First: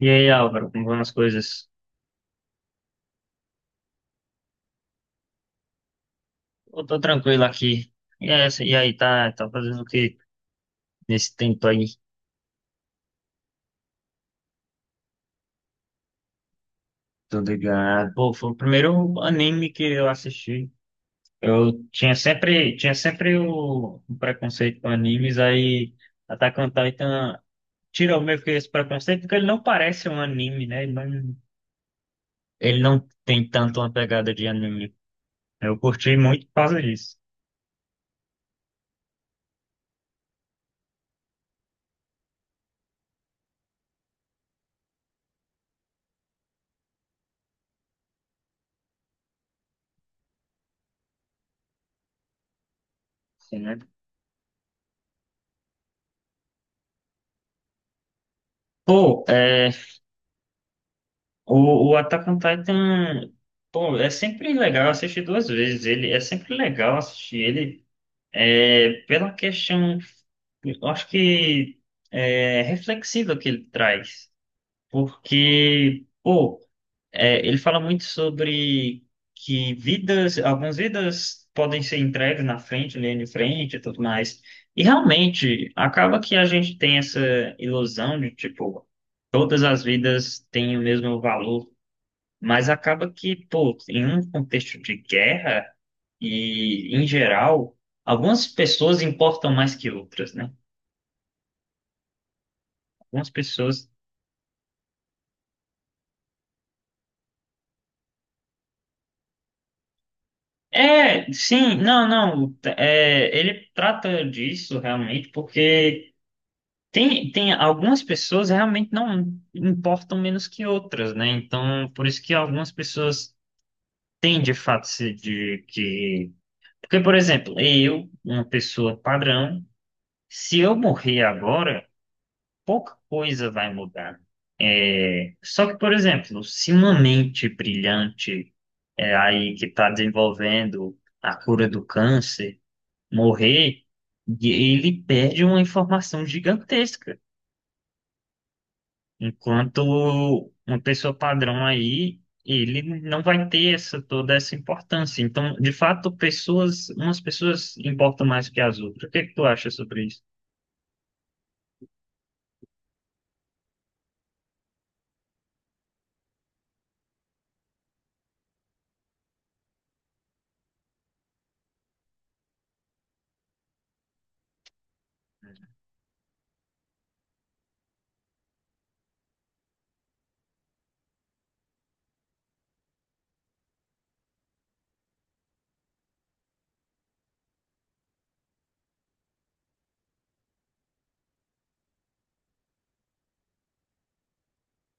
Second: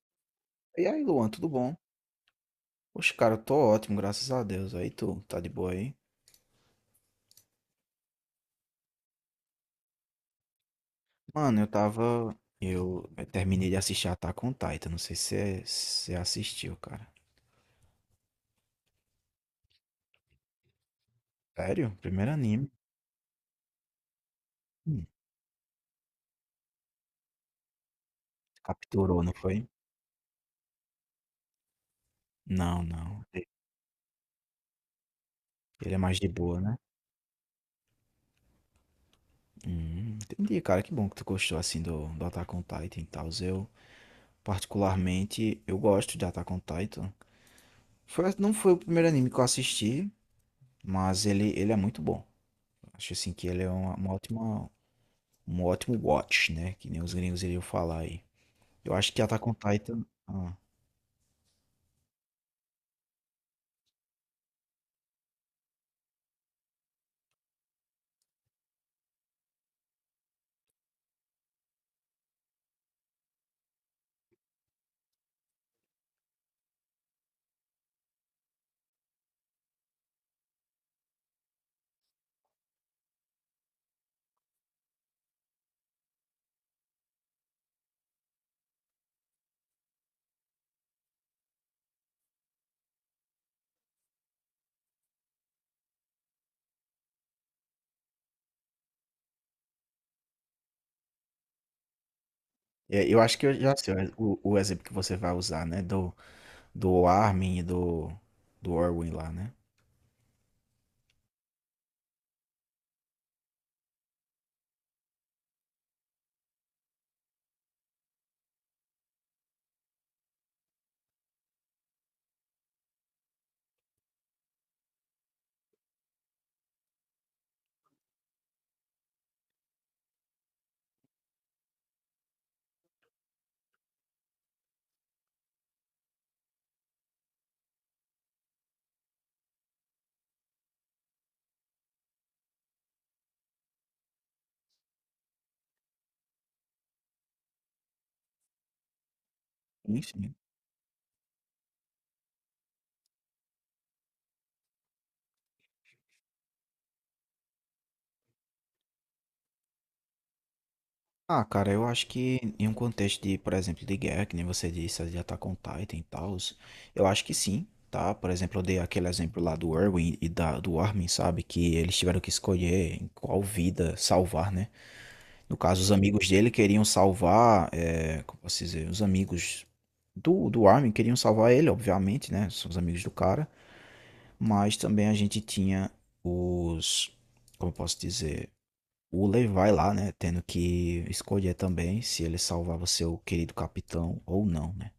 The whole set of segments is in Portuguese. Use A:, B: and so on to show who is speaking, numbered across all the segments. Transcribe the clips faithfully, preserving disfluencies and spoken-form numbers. A: E aí, Álvaro, como
B: E
A: vão
B: aí,
A: as
B: Luan, tudo
A: coisas?
B: bom? Oxe, cara, eu tô ótimo, graças a Deus. Aí tu, tá de boa aí?
A: Eu tô tranquilo aqui. E é essa, e aí, tá, tá fazendo o que nesse
B: Mano, eu
A: tempo aí?
B: tava. Eu terminei de assistir Attack on Titan. Não sei se você se assistiu, cara.
A: Tô ligado. Pô, foi o primeiro anime que eu assisti. Eu
B: Sério?
A: tinha
B: Primeiro anime.
A: sempre, tinha sempre o, o preconceito com
B: Hum,
A: animes, aí Attack on Titan tirou meio que esse preconceito,
B: Capturou, não
A: porque ele
B: foi?
A: não parece um anime, né? Ele não, ele
B: Não,
A: não
B: não.
A: tem tanto uma pegada de anime. Eu
B: Ele é
A: curti
B: mais de
A: muito por
B: boa, né?
A: causa disso,
B: Hum, entendi, cara. Que bom que tu gostou assim do, do Attack on Titan e tal. Eu, particularmente, eu gosto de Attack on Titan. Foi, não foi o primeiro anime que eu assisti, mas ele, ele é muito bom. Acho assim que ele é
A: né?
B: uma, uma ótima. Um ótimo watch, né, que nem os gringos iriam falar aí. Eu acho que
A: Pô,
B: Attack on
A: é,
B: Titan hã.
A: O, o Attack on Titan, pô, é sempre legal assistir duas vezes. Ele é sempre legal assistir ele é, pela questão, eu acho que é, reflexiva que ele traz, porque pô, é, ele fala muito sobre que vidas, algumas vidas podem ser entregues na frente, linha de frente e tudo mais. E realmente acaba que a gente tem essa ilusão de tipo todas as vidas têm o mesmo valor, mas acaba que, pô, em um contexto de guerra e, em geral, algumas pessoas importam mais que outras, né?
B: É, eu
A: Algumas
B: acho que eu já
A: pessoas.
B: sei o o exemplo que você vai usar, né, do do Armin e do do Orwin lá, né.
A: É, sim, não, não. t- É, ele trata disso realmente porque tem, tem algumas pessoas realmente não importam menos que outras, né? Então, por isso que algumas pessoas têm de fato se de que. Porque, por exemplo, eu, uma pessoa padrão, se eu morrer agora, pouca coisa vai mudar. Só que, por exemplo, se uma mente brilhante é, aí que está desenvolvendo a cura do câncer morrer, e ele perde uma informação gigantesca. Enquanto
B: Enfim.
A: uma pessoa padrão aí, ele não vai ter essa, toda essa importância. Então, de fato, pessoas, umas pessoas importam mais que as outras. O que é que tu acha sobre isso?
B: Ah, cara, eu acho que em um contexto de, por exemplo, de guerra, que nem você disse, de Attack on Titan e tal, eu acho que sim, tá. Por exemplo, eu dei aquele exemplo lá do Erwin e da do Armin, sabe, que eles tiveram que escolher em qual vida salvar, né. No caso, os amigos dele queriam salvar, é, como posso dizer, os amigos do, do Armin queriam salvar ele, obviamente, né? São os amigos do cara. Mas também a gente tinha os, como eu posso dizer, o Levi lá, né? Tendo que escolher também se ele salvava seu querido capitão ou não, né?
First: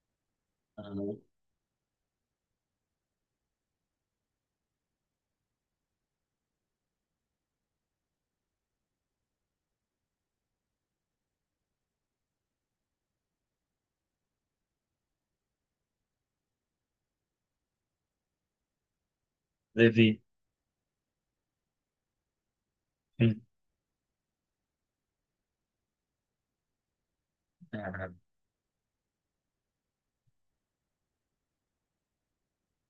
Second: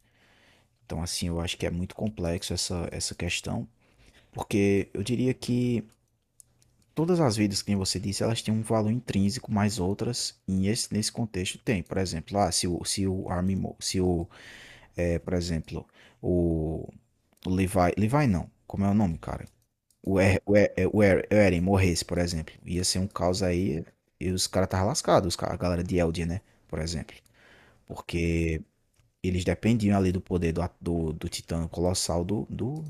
A: Ah,
B: Então, assim, eu acho que é muito complexo essa, essa questão, porque eu diria que todas as vidas, que você disse, elas têm um valor intrínseco, mas outras, em esse- nesse contexto, tem. Por exemplo, ah, se o, se o Armin, Mo- se o, é, por exemplo, o, o Levi, Levi não, como é o nome, cara?
A: Levi.
B: O, er, o, er, é, o Er- o Eren morresse, por exemplo, ia ser um
A: Sim.
B: caos aí, e os caras estavam lascados, os ca- a galera de Eldia, né, por exemplo.
A: Ah,
B: Porque eles dependiam ali do poder do, a- do, do Titã Colossal do, do,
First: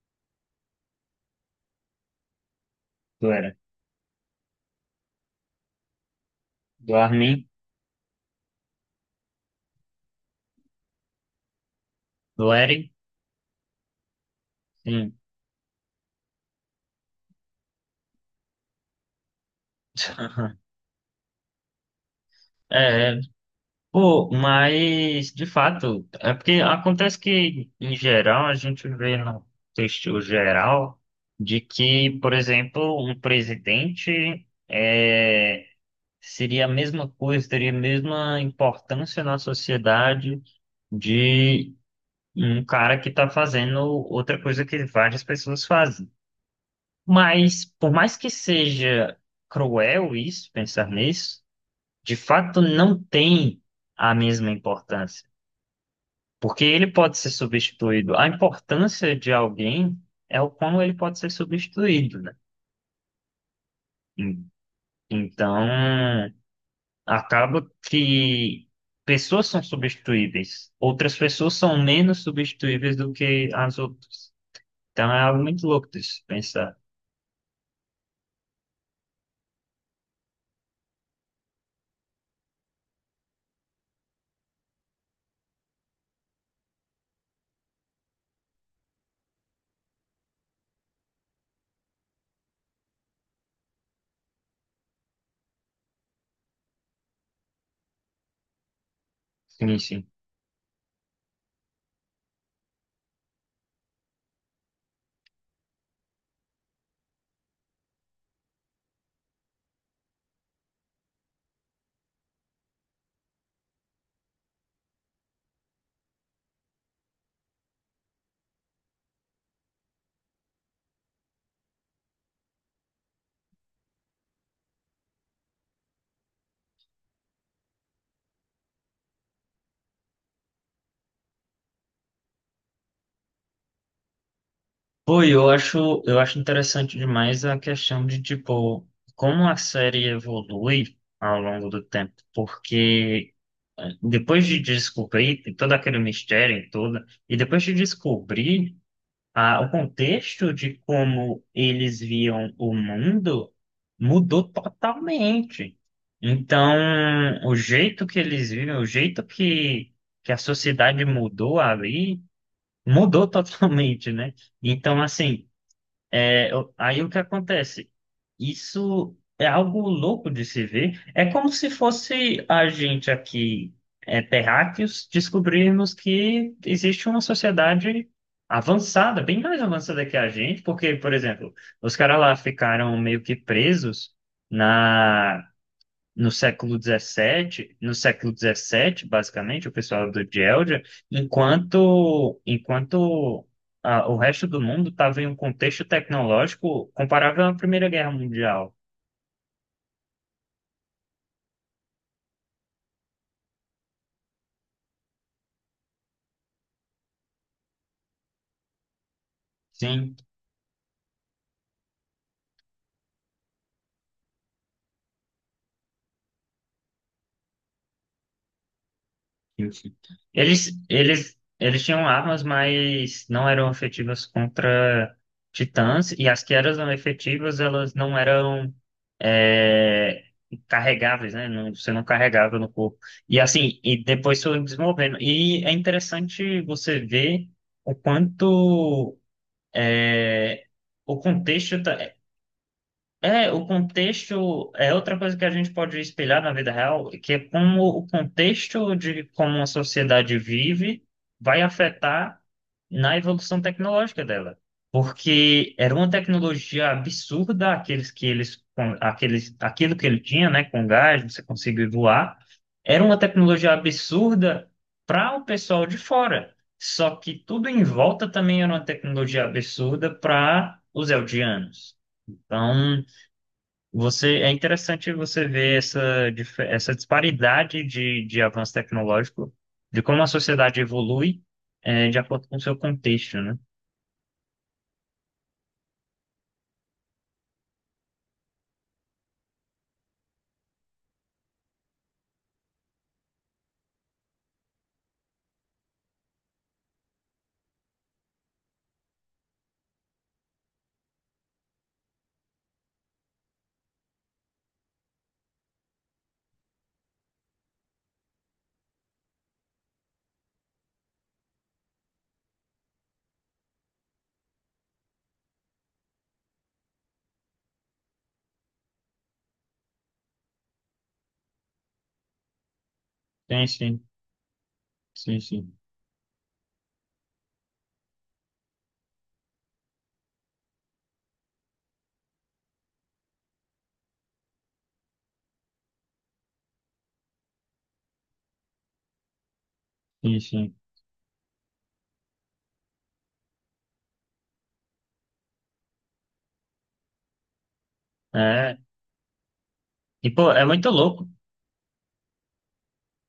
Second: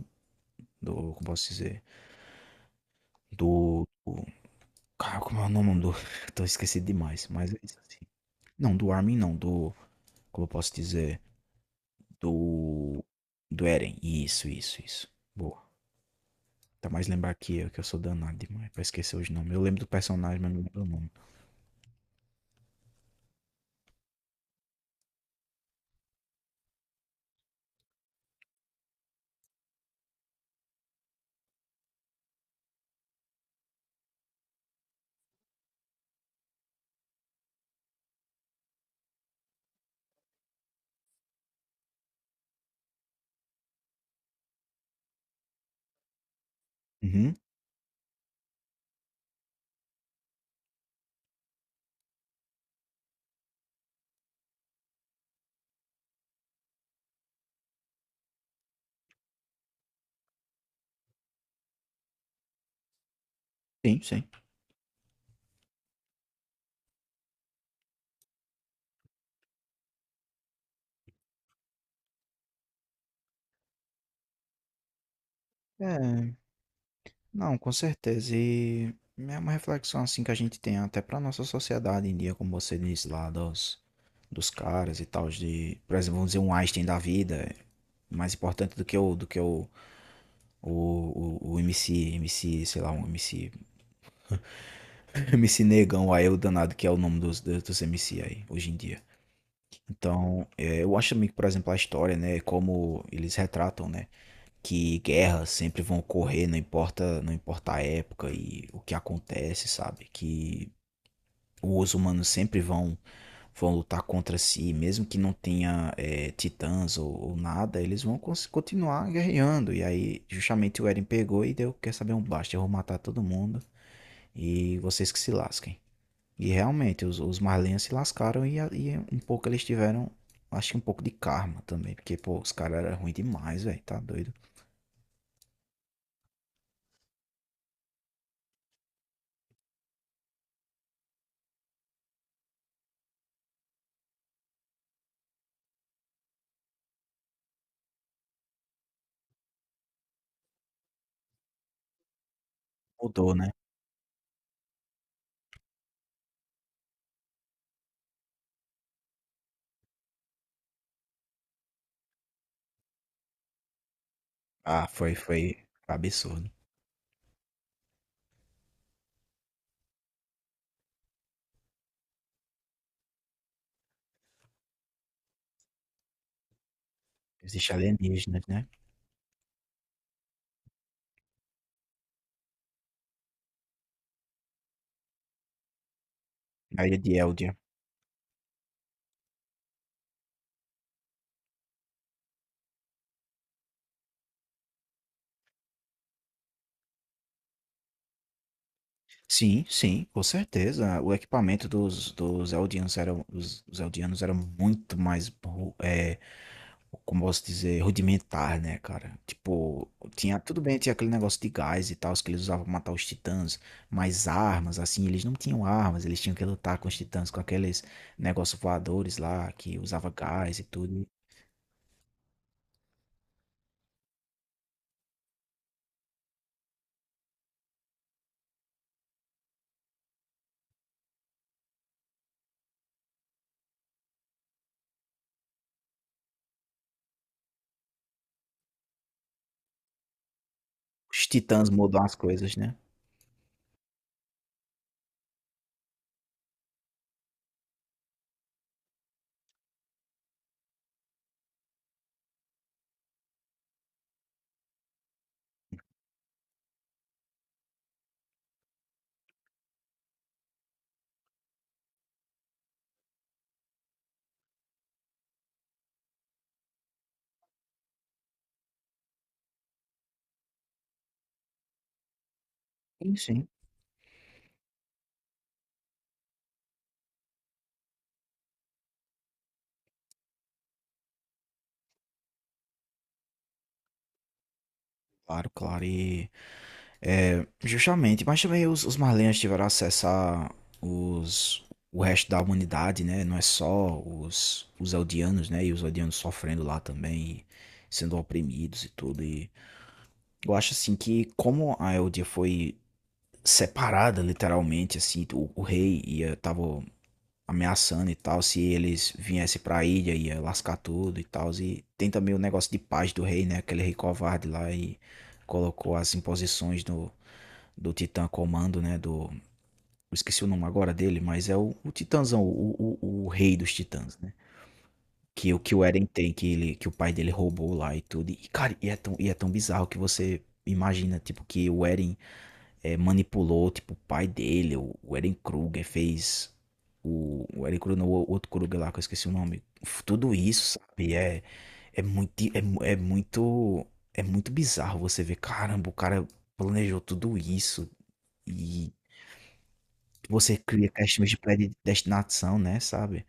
B: do, como posso dizer,
A: do Eren.
B: do, cara, como é o nome do? Tô esquecido
A: Do
B: demais,
A: Armin,
B: mas é isso assim. Não, do Armin não, do. Como eu posso dizer?
A: do Eren.
B: Do. Do Eren. Isso, isso, isso.
A: Sim.
B: Boa. Tá mais lembrar que eu, que eu sou danado demais pra esquecer os nomes. Eu lembro do personagem, mas não lembro o nome.
A: É, é. Pô, mas de fato, é porque acontece que, em geral, a gente vê no texto geral de que, por exemplo, um presidente é, seria a mesma coisa, teria a mesma importância na sociedade de um cara que está fazendo outra coisa que várias pessoas fazem.
B: Uhum.
A: Mas, por mais que seja cruel isso, pensar nisso, de fato não tem a mesma importância, porque ele pode ser substituído. A importância de alguém é o como ele pode ser substituído, né?
B: Sim, sim.
A: En- Então, acaba que pessoas são substituíveis, outras pessoas são menos substituíveis do que as outras. Então, é algo muito louco de se
B: É,
A: pensar.
B: não, com certeza. E é uma reflexão assim que a gente tem até pra nossa sociedade em dia, como você disse lá, dos, dos caras e tal, de, por exemplo, vamos dizer, um Einstein da vida, é mais importante do que o, do que o, O, o, o MC, MC, sei lá, um MC, MC Negão, aí o danado, que é o nome dos, dos M C aí, hoje em dia.
A: Sim, sim.
B: Então, é, eu acho também que, por exemplo, a história, né, como eles retratam, né, que guerras sempre vão ocorrer, não importa, não importa a época e o que acontece, sabe? Que os humanos sempre vão, vão lutar contra si, mesmo que não tenha é, titãs ou, ou nada, eles vão cons- continuar guerreando. E aí, justamente o Eren pegou e deu, quer saber, um basta, eu vou matar todo mundo. E vocês que se lasquem. E realmente, os, os Marlins se lascaram e, e um pouco eles tiveram, acho que um pouco de karma também. Porque, pô, os caras eram ruins demais, velho. Tá doido.
A: Pô, eu acho, eu acho interessante demais a questão de, tipo, como a série evolui ao longo do tempo, porque eh, depois de descobrir todo aquele mistério e tudo, e depois de descobrir ah, o contexto de como eles viam o
B: Mudou, né?
A: mundo, mudou totalmente. Então, o jeito que eles vivem, o jeito que, que a sociedade mudou ali, mudou totalmente, né?
B: Ah,
A: Então,
B: foi,
A: assim.
B: foi
A: É,
B: absurdo.
A: eu- aí o que acontece? Isso é algo louco de se ver. É como se fosse a gente aqui, é, terráqueos, descobrirmos que existe uma
B: Existe
A: sociedade
B: alienígenas, né?
A: avançada, bem mais avançada que a gente, porque, por exemplo, os caras lá ficaram meio que presos na no século
B: A ilha de Eldia.
A: dezessete, no século dezessete basicamente, o pessoal do Geldia, enquanto, enquanto ah, o resto do mundo estava em um contexto tecnológico comparável à Primeira Guerra Mundial.
B: Sim, sim, com certeza. O equipamento dos, dos Eldianos era, os, os Eldianos eram muito mais ru- é, como posso dizer, rudimentar, né, cara? Tipo,
A: Sim.
B: tinha, tudo bem, tinha aquele negócio de gás e tal, que eles usavam pra matar os titãs, mas armas, assim, eles não tinham armas, eles tinham que lutar com os titãs, com aqueles negócios voadores lá,
A: Sim,
B: que
A: sim.
B: usava gás e
A: Eles,
B: tudo.
A: eles, eles tinham armas, mas não eram efetivas contra titãs, e as que eram efetivas, elas não eram é, carregáveis, né? Não- você não carregava no corpo. E assim, e depois foram desenvolvendo. E é interessante você ver o quanto é, o
B: Os titãs
A: contexto
B: mudam as coisas, né?
A: é, o contexto é outra coisa que a gente pode espelhar na vida real, que é como o contexto de como uma sociedade vive vai afetar na evolução tecnológica dela. Porque era uma tecnologia absurda aqueles que eles, com- aqueles, aquilo que ele tinha, né, com gás, você conseguir voar, era uma tecnologia absurda para o pessoal de fora. Só que tudo em volta também era uma tecnologia absurda para os eldianos. Então,
B: Sim, sim.
A: você, é interessante você ver essa, dif- essa disparidade de, de, avanço tecnológico, de como a sociedade evolui, eh, de acordo com o seu contexto, né?
B: Claro, claro, e é, justamente, mas também os, os Marlens tiveram acesso a os, o resto da humanidade, né? Não é só os, os Eldianos, né? E os Eldianos sofrendo lá também, sendo oprimidos e tudo. E eu acho assim que como a Eldia foi separada literalmente, assim, o, o rei ia, tava ameaçando e tal, se eles viessem pra ilha ia lascar tudo e tal. E tem também o negócio de paz do rei, né? Aquele rei covarde lá e colocou as imposições no do Titã Comando, né? Do. Eu esqueci o nome agora dele, mas é o, o Titãzão, o, o, o rei
A: Sim,
B: dos
A: sim,
B: Titãs, né?
A: sim,
B: Que o
A: sim,
B: que o Eren tem, que, ele, que o pai dele roubou lá e tudo. E, cara, e é tão, e é tão bizarro que você imagina, tipo, que o Eren é, manipulou, tipo, o pai dele, o, o Eren Kruger fez. O, o Eren Kruger, não, o outro Kruger lá, que eu esqueci o nome. Tudo
A: sim, sim.
B: isso, sabe? É, é, muito, é, mu- é muito. É muito bizarro você ver, caramba, o cara planejou tudo isso.
A: É, e, pô,
B: Você
A: é muito
B: cria
A: louco.
B: questões de predestinação, né, sabe.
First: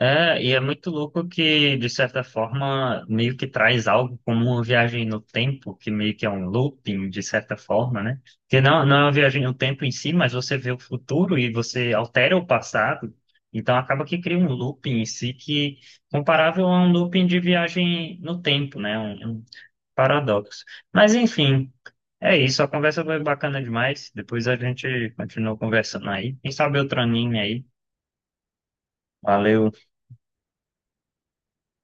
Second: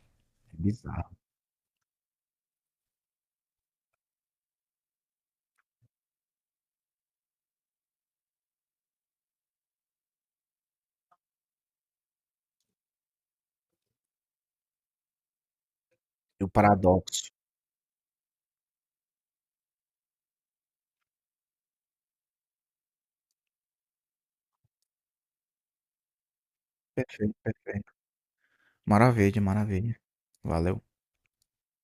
A: É, e
B: É
A: é muito
B: bizarro.
A: louco que, de certa forma, meio que traz algo como uma viagem no tempo, que meio que é um looping, de certa forma, né? Que não, não é uma viagem no tempo em si, mas você vê o futuro e você altera o passado, então acaba que cria um looping em si que,
B: E o
A: comparável a um
B: paradoxo.
A: looping de viagem no tempo, né? Um, um paradoxo. Mas, enfim, é isso, a conversa foi bacana demais, depois a gente continua conversando aí. Quem sabe outro
B: Perfeito,
A: anime aí.
B: perfeito. Maravilha,
A: Valeu!
B: maravilha. Valeu.